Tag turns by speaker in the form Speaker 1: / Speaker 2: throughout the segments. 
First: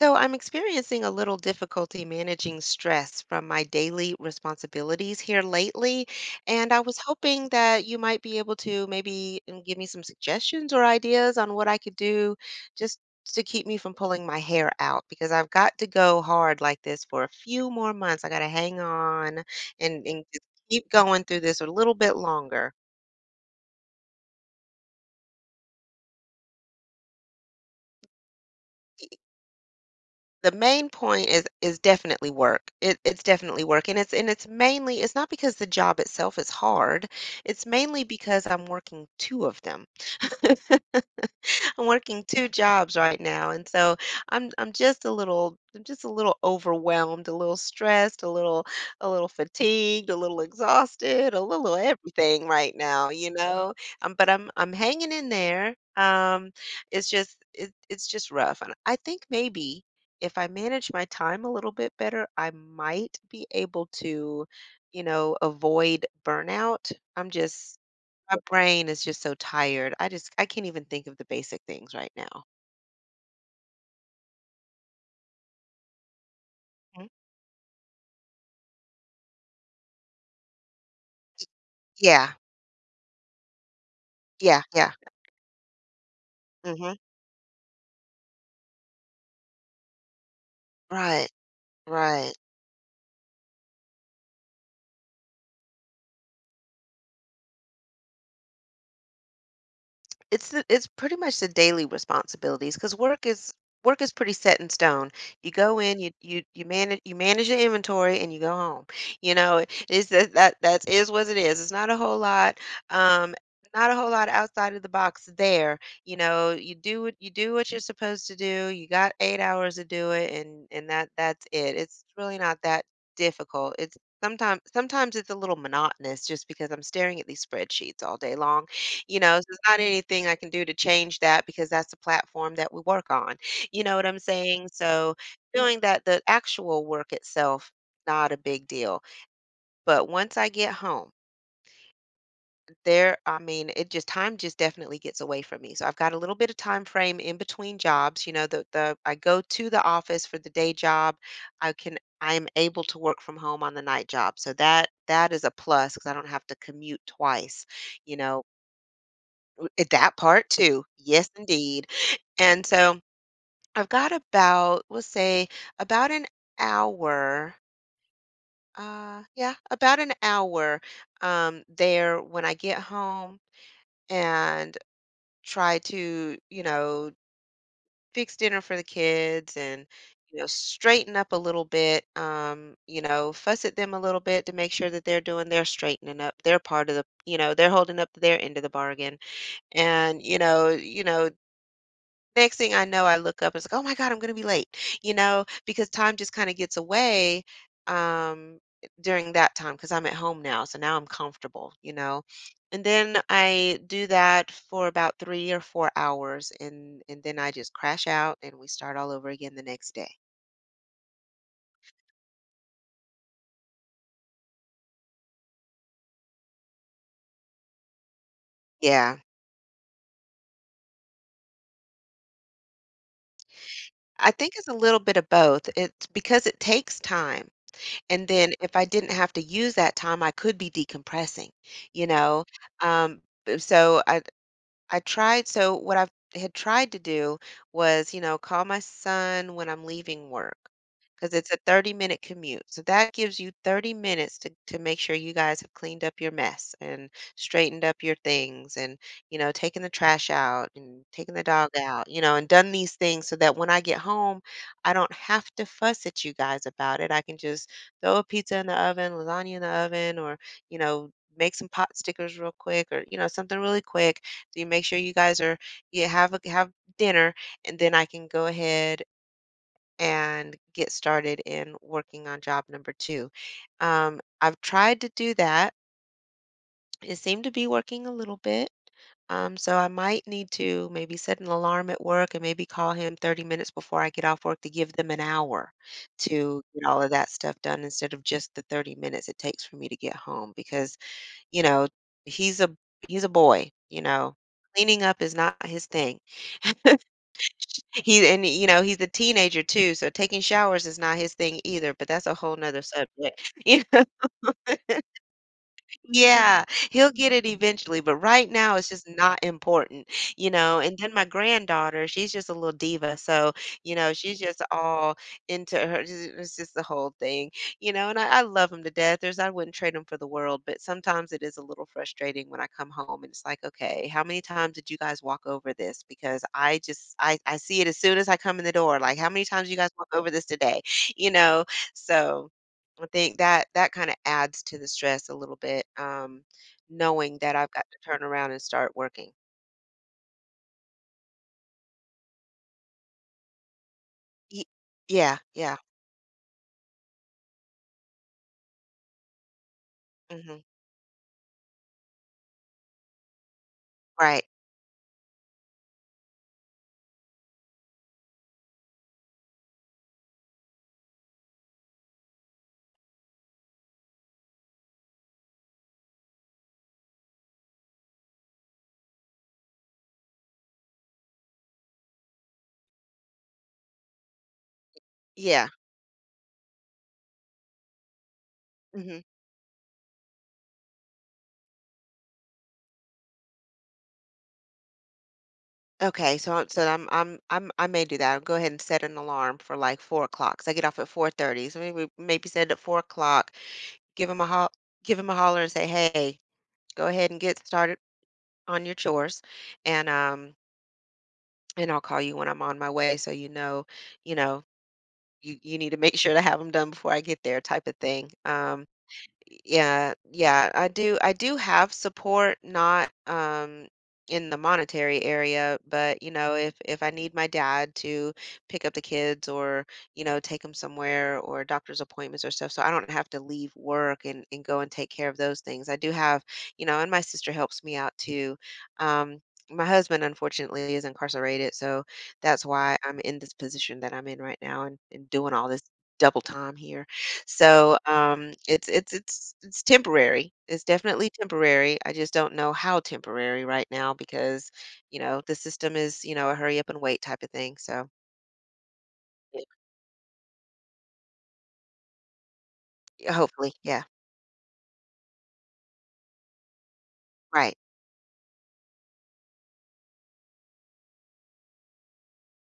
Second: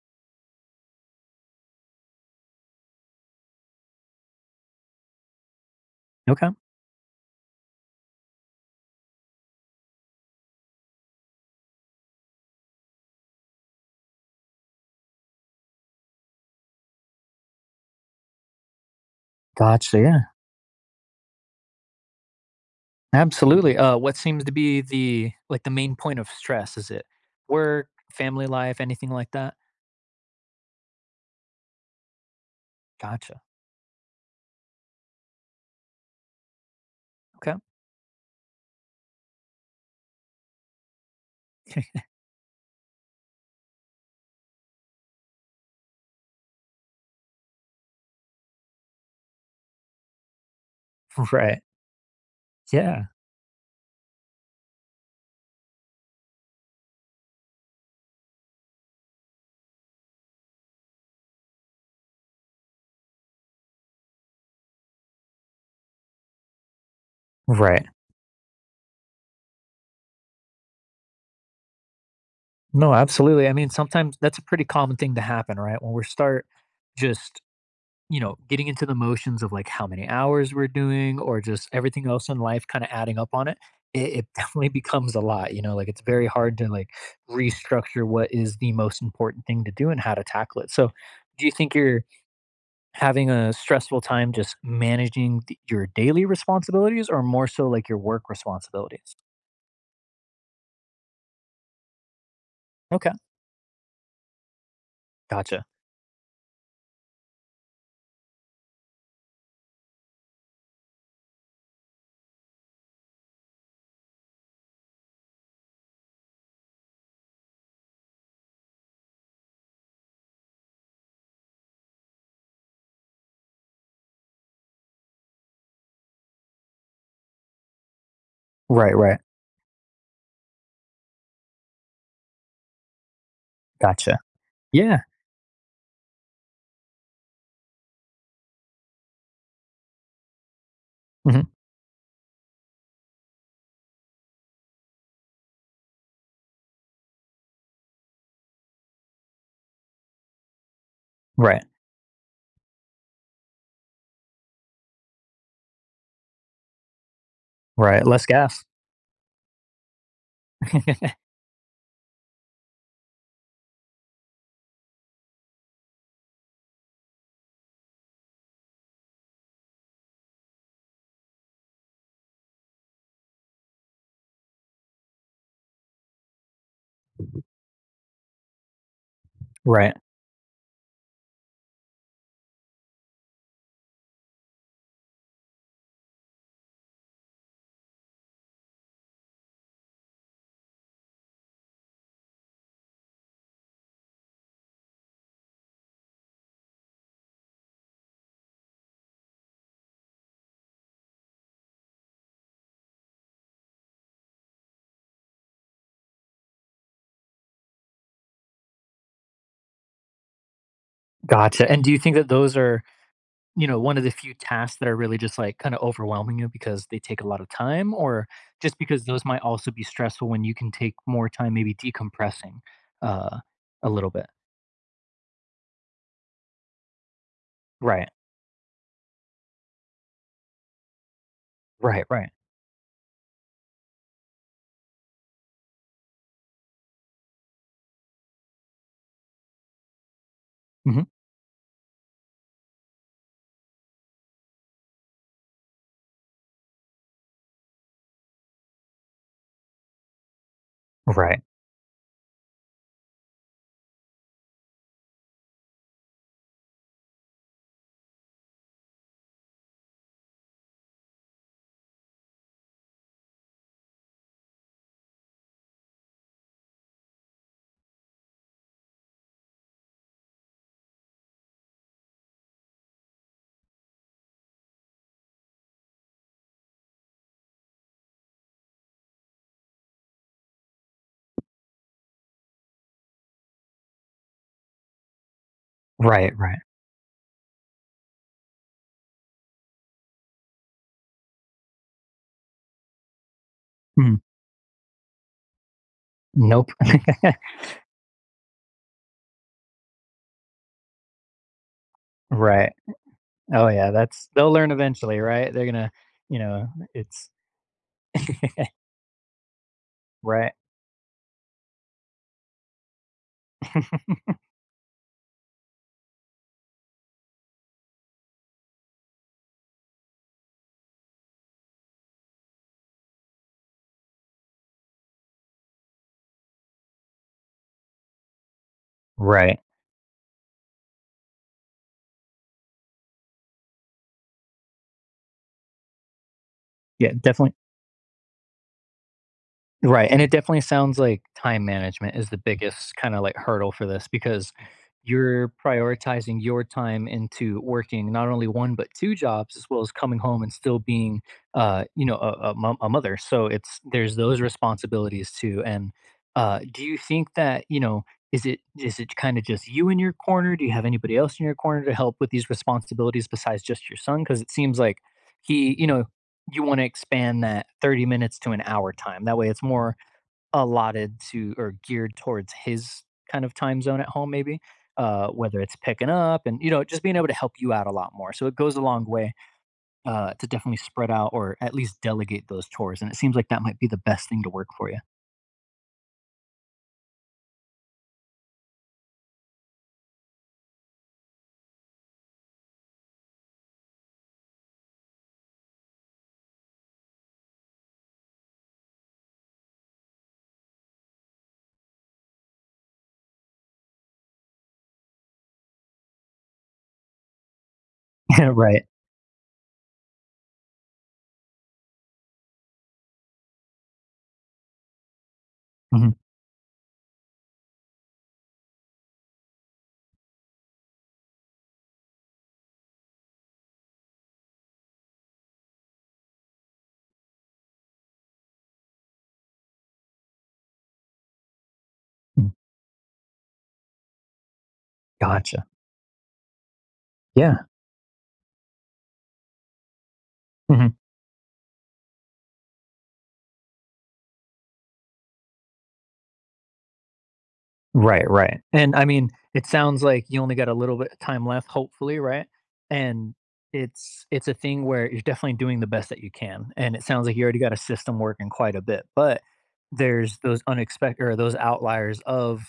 Speaker 1: So I'm experiencing a little difficulty managing stress from my daily responsibilities here lately,
Speaker 2: Okay.
Speaker 1: and I was hoping that you might be able to give me some suggestions or ideas on what I could do just to keep me from pulling my hair out because I've got to go hard like this for a few more months. I got to hang on
Speaker 2: Gotcha,
Speaker 1: and,
Speaker 2: yeah.
Speaker 1: and just keep going through this a little bit longer.
Speaker 2: Absolutely. What seems to be the like, the main point of stress? Is it work, family life, anything like that?
Speaker 1: The main point is definitely work. It's
Speaker 2: Gotcha.
Speaker 1: definitely work, and it's mainly it's not because the job itself is hard,
Speaker 2: Okay.
Speaker 1: it's mainly because I'm working 2 of them. I'm working two jobs right now, and so I'm just a little overwhelmed, a little stressed, a little fatigued, a little exhausted, a
Speaker 2: Right.
Speaker 1: little everything right
Speaker 2: Yeah.
Speaker 1: now, you know. But I'm hanging in there. It's just it's just rough, and I think maybe if I manage my time a little bit better, I might be able to, you know, avoid burnout. I'm just
Speaker 2: Right.
Speaker 1: My brain is just so tired. I can't even think of the basic things right now.
Speaker 2: No, absolutely. I mean, sometimes that's a pretty common thing to happen, right? When we start
Speaker 1: Mhm.
Speaker 2: just you know, getting into the motions of like how many hours we're doing or just everything else
Speaker 1: Yeah.
Speaker 2: in life kind of adding up on it, it
Speaker 1: Yeah,
Speaker 2: definitely
Speaker 1: yeah.
Speaker 2: becomes a lot. You know, like it's very hard to like
Speaker 1: Mhm.
Speaker 2: restructure what is the most important thing to do and how to tackle it. So,
Speaker 1: Right,
Speaker 2: do you think you're
Speaker 1: right.
Speaker 2: having a stressful time just managing your daily responsibilities or more so like your work responsibilities?
Speaker 1: It's pretty much the daily responsibilities because
Speaker 2: Okay.
Speaker 1: work is pretty set in stone. You
Speaker 2: Gotcha.
Speaker 1: go in, you manage your inventory, and you go home. You know, it's that is what it is. It's not a whole lot, um, not a whole lot outside of the box there. You know, you do what you're supposed to do. You got 8 hours to do it, and that's it. It's really not that difficult. It's sometimes it's a little monotonous just because I'm staring at these spreadsheets all day long,
Speaker 2: Right,
Speaker 1: you
Speaker 2: right.
Speaker 1: know, so there's not anything I can do to change that because that's the platform that we work on. You know what I'm
Speaker 2: Gotcha.
Speaker 1: saying?
Speaker 2: Yeah.
Speaker 1: So doing that, the actual work itself, not a big deal. But once I get home,
Speaker 2: hmm
Speaker 1: there, I mean, it just time just definitely gets away from me. So I've got a little bit of time frame in between jobs. You know, the I go to the office for the day job.
Speaker 2: Right,
Speaker 1: I am able to work from home on the night job. So that is a plus because I don't have to commute twice,
Speaker 2: right.
Speaker 1: you
Speaker 2: Less
Speaker 1: know.
Speaker 2: gas.
Speaker 1: Eh, that part too. Yes, indeed. And so I've got about, we'll say, about an hour. Yeah, about an hour there when I get home and try to, you know, fix dinner for the kids and,
Speaker 2: Right.
Speaker 1: you know, straighten up a little bit, you know, fuss at them a little bit to make sure that they're doing their straightening up, their part of the, you know, they're holding up their end of the bargain. And, you know, next thing I know, I look up, it's like, "Oh my god, I'm gonna be late," you know, because time just kinda gets away, um, during that time because 'cause I'm at home now, so now I'm comfortable, you know, and then I do that for about 3 or 4 hours, and then I just crash out, and we start all over again the next day.
Speaker 2: Gotcha. And do you think that those are you know, one of the few tasks that are really just like kind of overwhelming you because they take a lot of time, or just because
Speaker 1: Yeah.
Speaker 2: those might also be stressful when you can take more time, maybe decompressing uh, a little bit.
Speaker 1: I think it's a little bit of both. It's because it takes time,
Speaker 2: Right,
Speaker 1: and then if I didn't have to use that time, I could be decompressing,
Speaker 2: right,
Speaker 1: you
Speaker 2: right,
Speaker 1: know, b so I tried so what I had tried to do was, you know, call my son when I'm leaving work
Speaker 2: hmm
Speaker 1: because it's a 30-minute commute. So that gives you 30 minutes to make sure you guys have cleaned up your mess and straightened up your things and, you know, taken the trash out and taken the
Speaker 2: right,
Speaker 1: dog out, you know, and done these things so that when I get home, I don't have to fuss at you guys about it. I can just throw a pizza in the oven, lasagna in the oven, or, you know, make some pot stickers real quick or, you know, something really quick so you make sure you guys are you have a, have dinner, and then I can go ahead and get started in working on job number two. I've tried to do that. It seemed to be working a little bit. So I might need to maybe set an alarm at work and maybe call him 30 minutes before I get off work to give them an hour
Speaker 2: right, right.
Speaker 1: to get all of that stuff done instead of just the 30 minutes it takes for me to get home because, you know, he's a he's a boy, you
Speaker 2: Mm,
Speaker 1: know. Cleaning up is not his thing.
Speaker 2: nope.
Speaker 1: He and you know, he's a teenager too, so taking showers is not his thing either, but that's a whole
Speaker 2: Right.
Speaker 1: nother subject.
Speaker 2: Oh yeah, that's they'll learn eventually, right? They're gonna, you
Speaker 1: Yeah,
Speaker 2: know,
Speaker 1: he'll
Speaker 2: it's
Speaker 1: get it eventually, but right now it's just not important, you
Speaker 2: right,
Speaker 1: know. And then my granddaughter, she's just a little diva, so you know, she's just all into her. It's just the whole thing, you know. And I love him to death. There's I wouldn't trade him for the world, but sometimes it is a little frustrating when I come home and it's like, okay, how many times did you guys walk over this? Because I just I see it as soon as I come in the door. Like, how many
Speaker 2: right.
Speaker 1: times you guys walk over this today? You know, so. I think that that kinda adds to the stress a little bit,
Speaker 2: Yeah,
Speaker 1: knowing that
Speaker 2: definitely.
Speaker 1: I've got to turn around and start working.
Speaker 2: Right, and it definitely sounds like time management is the biggest kinda, like, hurdle for this because
Speaker 1: Ye Yeah,
Speaker 2: you're
Speaker 1: yeah,
Speaker 2: prioritizing your time into working not only 1 but 2 jobs as well as coming home and
Speaker 1: mhm,
Speaker 2: still being, you know, a mother, so it's there's those
Speaker 1: right,
Speaker 2: responsibilities too, and, do you think that, you know, is it kinda just you in your corner? Do you have anybody else in your corner to help with these responsibilities besides just your son? Because it seems like he you know, you wanna expand that 30 minutes to an hour time. That way it's more allotted to or geared towards his kind of time zone at home maybe, whether
Speaker 1: yeah,
Speaker 2: it's picking up and, you know, just being able to help you out a lot more. So it goes a long
Speaker 1: mhm.
Speaker 2: way, to definitely spread out or at least delegate those chores, and it seems like that might be the best thing to work for you.
Speaker 1: Okay, so I may do that. I'll go ahead and set an alarm for, like, 4 o'clock. So I get off at 4:30, so maybe set it at 4 o'clock. Give him a ho give him a holler and say, "Hey, go ahead and get started on your chores," and, um, and I'll call you when I'm on my way so you know, you know, you need to make sure to have them done before I get there type of thing.
Speaker 2: Yeah, right.
Speaker 1: Yeah, yeah, I do have support, not in the monetary area,
Speaker 2: Mhm.
Speaker 1: but you know, if I need my dad to pick up the kids or, you know, take them somewhere or doctor's appointments or stuff, so I don't have to leave work and go and take care of those things. I do have, you know, and my sister helps me out too. Um My husband, unfortunately, is incarcerated, so
Speaker 2: Mm.
Speaker 1: that's why I'm in this position that I'm in right now and doing
Speaker 2: Gotcha.
Speaker 1: all this double time here.
Speaker 2: Yeah.
Speaker 1: So, it's temporary. It's
Speaker 2: Mhm.
Speaker 1: definitely temporary. I just don't know how temporary right now because, you know, the system is, you know, a hurry up and wait type of thing. So,
Speaker 2: Right, right. And I mean,
Speaker 1: yeah.
Speaker 2: it sounds like you only got a little bit of time left, hopefully, right?
Speaker 1: Yeah,
Speaker 2: And
Speaker 1: hopefully, yeah.
Speaker 2: it's a thing where you're definitely doing the best that you can. And it sounds like you already got
Speaker 1: Right.
Speaker 2: a system working quite a bit, but there's those unexpected or those outliers of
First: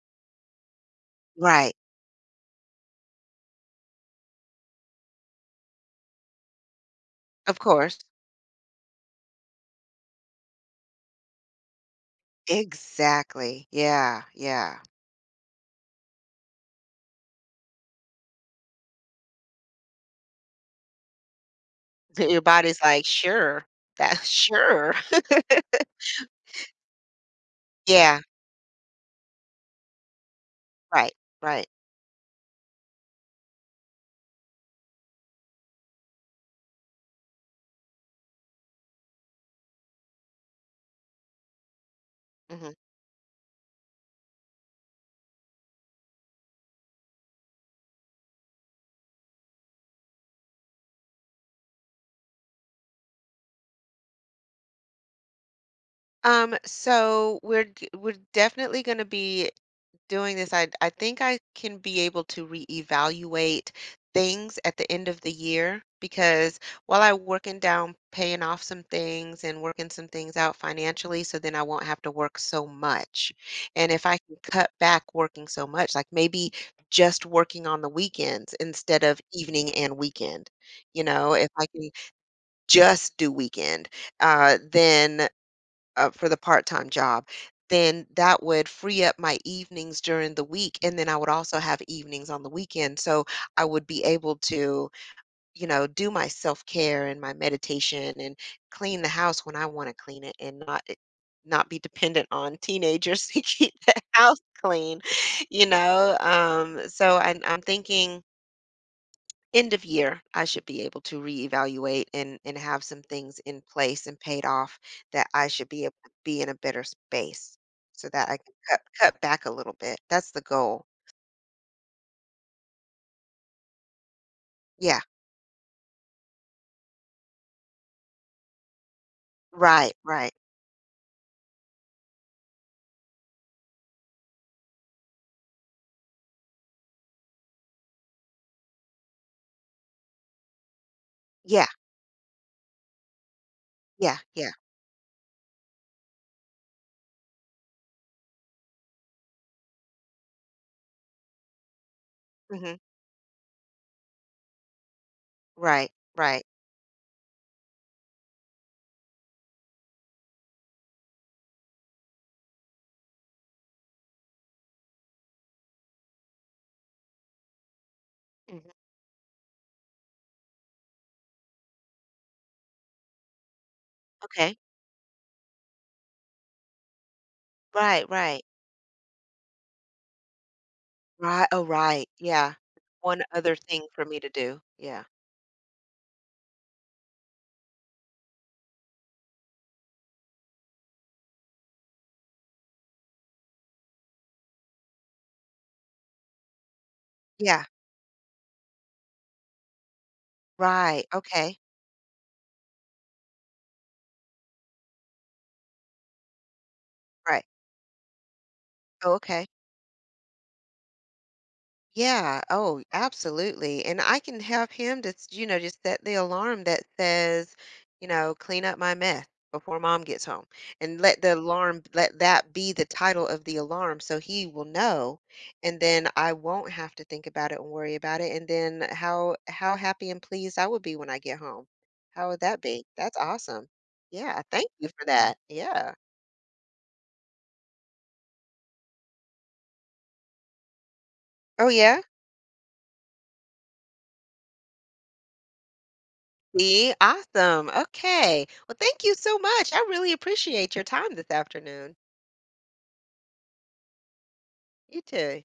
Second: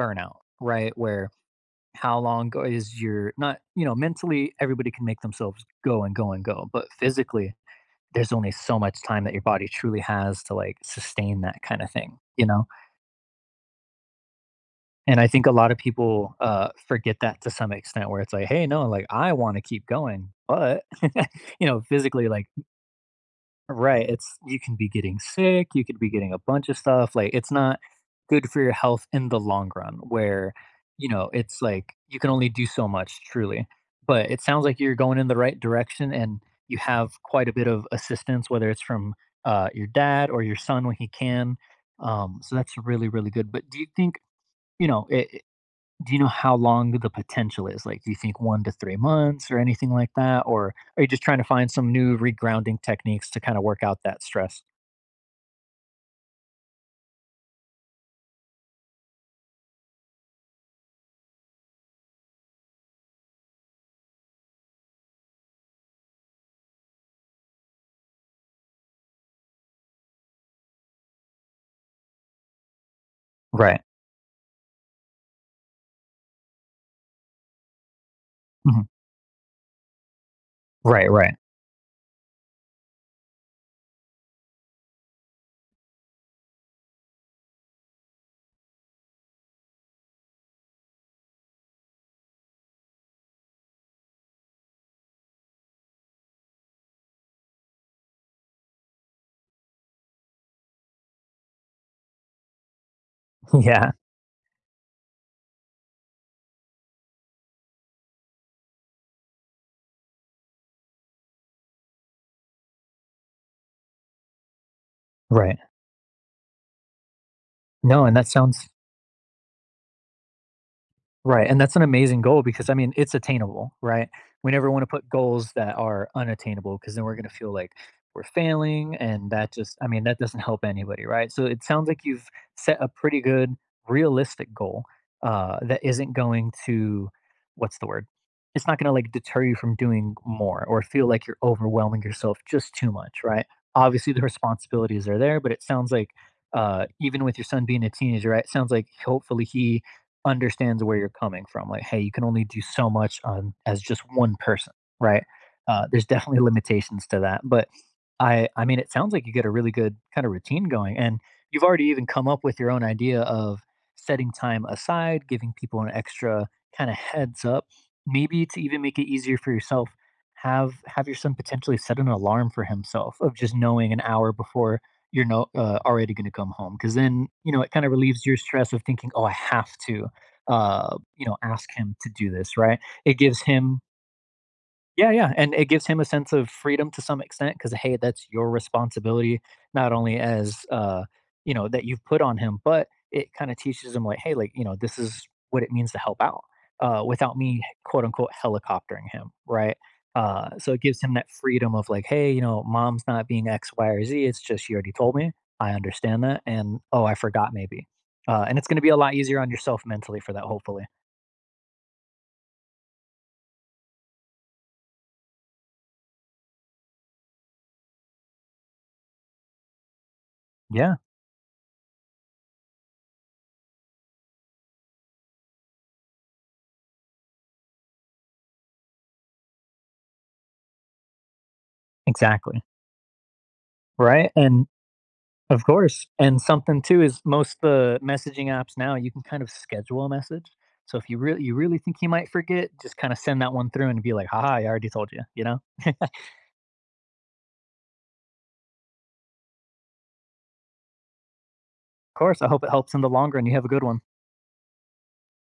Speaker 2: burnout, right? Where
Speaker 1: Right.
Speaker 2: how long go is your not, you know, mentally everybody can make themselves go and go and go, but physically
Speaker 1: Of course.
Speaker 2: there's only so much time that your body truly has to like sustain that kind of thing, you know?
Speaker 1: Exactly. Yeah. Yeah.
Speaker 2: And I think a lot of people, forget that to some extent where it's like, "Hey, no, like, I wanna keep going," but, you know, physically,
Speaker 1: Your
Speaker 2: like
Speaker 1: body's like, "Sure.
Speaker 2: right,
Speaker 1: That
Speaker 2: it's you can be
Speaker 1: sure."
Speaker 2: getting sick, you could be getting a bunch of stuff, like, it's not
Speaker 1: Yeah.
Speaker 2: good for your health in the long run where, you
Speaker 1: Right.
Speaker 2: know, it's
Speaker 1: Right.
Speaker 2: like you can only do so much truly. But it sounds like you're going in the right direction and you have quite a bit of assistance, whether it's from, your dad or your son when he can, so
Speaker 1: Mhm.
Speaker 2: that's really, really good. But do you think, you know, it do you know how long the potential is? Like, do you think 1 to 3 months or anything like that? Or are you just trying to find some new regrounding techniques to kinda work out that stress?
Speaker 1: So we're definitely going to be doing this. I think I can be able to reevaluate things at the end of the year because while I'm working down, paying off some things and working some things out financially, so then I won't have to work so much.
Speaker 2: Right.
Speaker 1: And if I can cut back working so much, like maybe just working on the weekends
Speaker 2: Mhm.
Speaker 1: instead of evening and weekend, you
Speaker 2: Right,
Speaker 1: know,
Speaker 2: right.
Speaker 1: if I can just do weekend, then for the part-time job, then that would free up my evenings during the week, and then I would also have evenings on the weekend, so I would be able to, you know, do my self-care and my meditation and clean the house when I wanna clean it and not it not be dependent on teenagers to keep
Speaker 2: Yeah,
Speaker 1: the house clean, you know? So I'm thinking end of year, I should be able to reevaluate and have some things in place and paid off that I
Speaker 2: right.
Speaker 1: should be able to be in a better space
Speaker 2: No,
Speaker 1: so
Speaker 2: and
Speaker 1: that
Speaker 2: that
Speaker 1: I can
Speaker 2: sounds
Speaker 1: cut back a little bit. That's the goal.
Speaker 2: right, and that's an amazing goal because, I mean, it's attainable, right? We never wanna
Speaker 1: Yeah.
Speaker 2: put goals that are unattainable because then we're gonna feel like we're failing, and that just I
Speaker 1: Right.
Speaker 2: mean, that
Speaker 1: Right.
Speaker 2: doesn't help anybody, right? So it sounds like you've set a pretty good realistic goal, that isn't going to what's the word? It's not gonna, like, deter you from doing more or feel like you're
Speaker 1: Yeah.
Speaker 2: overwhelming yourself just too much, right? Obviously,
Speaker 1: Yeah.
Speaker 2: the
Speaker 1: Yeah.
Speaker 2: responsibilities are there, but it sounds like, even with your son being a teenager, right, it sounds like hopefully he understands where you're coming from. Like, hey, you can only do
Speaker 1: Hmm.
Speaker 2: so much on as just one person, right?
Speaker 1: Right.
Speaker 2: There's definitely
Speaker 1: Right.
Speaker 2: limitations to that, but I mean, it sounds like you get a really good kind of routine going, and you've already even come up with your own idea of setting time aside, giving people an extra kind of heads up, maybe to
Speaker 1: Hmm.
Speaker 2: even make it easier for yourself. Have your son potentially set an alarm for himself of just knowing an hour
Speaker 1: Okay.
Speaker 2: before you're no, already going to come home because then you know it kind of
Speaker 1: Right.
Speaker 2: relieves your
Speaker 1: Right.
Speaker 2: stress of thinking oh I have to you know,
Speaker 1: Right. Oh,
Speaker 2: ask him
Speaker 1: right.
Speaker 2: to do
Speaker 1: Yeah.
Speaker 2: this, right? It
Speaker 1: One
Speaker 2: gives
Speaker 1: other
Speaker 2: him
Speaker 1: thing for me to do. Yeah.
Speaker 2: yeah, yeah, and it gives him a sense of freedom to some extent because hey, that's your responsibility, not only as you know, that you've put on him, but it kind of teaches him like, hey, like, you know, this is what it means to help out without me
Speaker 1: Yeah.
Speaker 2: quote unquote helicoptering him, right? So it gives
Speaker 1: Right.
Speaker 2: him that
Speaker 1: Okay.
Speaker 2: freedom of like, hey, you know, mom's not being X, Y, or Z. It's just she already told me. I understand that. And oh, I
Speaker 1: Right.
Speaker 2: forgot maybe. And it's going to be a
Speaker 1: Oh,
Speaker 2: lot easier
Speaker 1: okay.
Speaker 2: on yourself mentally for that, hopefully.
Speaker 1: Yeah. Oh, absolutely. And I can have him just, you know, just set the alarm that says, you know, clean up my mess before mom gets home
Speaker 2: Yeah,
Speaker 1: and let the alarm, let that be the title of the alarm. So he will know. And then I won't have to think about it and worry about it. And then how happy and pleased I would be when I get home. How would that
Speaker 2: exactly.
Speaker 1: be? That's awesome.
Speaker 2: Right?
Speaker 1: Yeah.
Speaker 2: And
Speaker 1: Thank you for that.
Speaker 2: of
Speaker 1: Yeah.
Speaker 2: course. And something too is most the messaging apps now, you can kind of schedule a message. So if you really
Speaker 1: Oh,
Speaker 2: think
Speaker 1: yeah.
Speaker 2: you might forget, just kind of send that one through and be like, haha, I already told you, you know? Of
Speaker 1: See? Awesome. Okay. Well, thank you so much. I really appreciate your time this afternoon.
Speaker 2: course, I hope it helps in the long run. You have a good one.
Speaker 1: You too.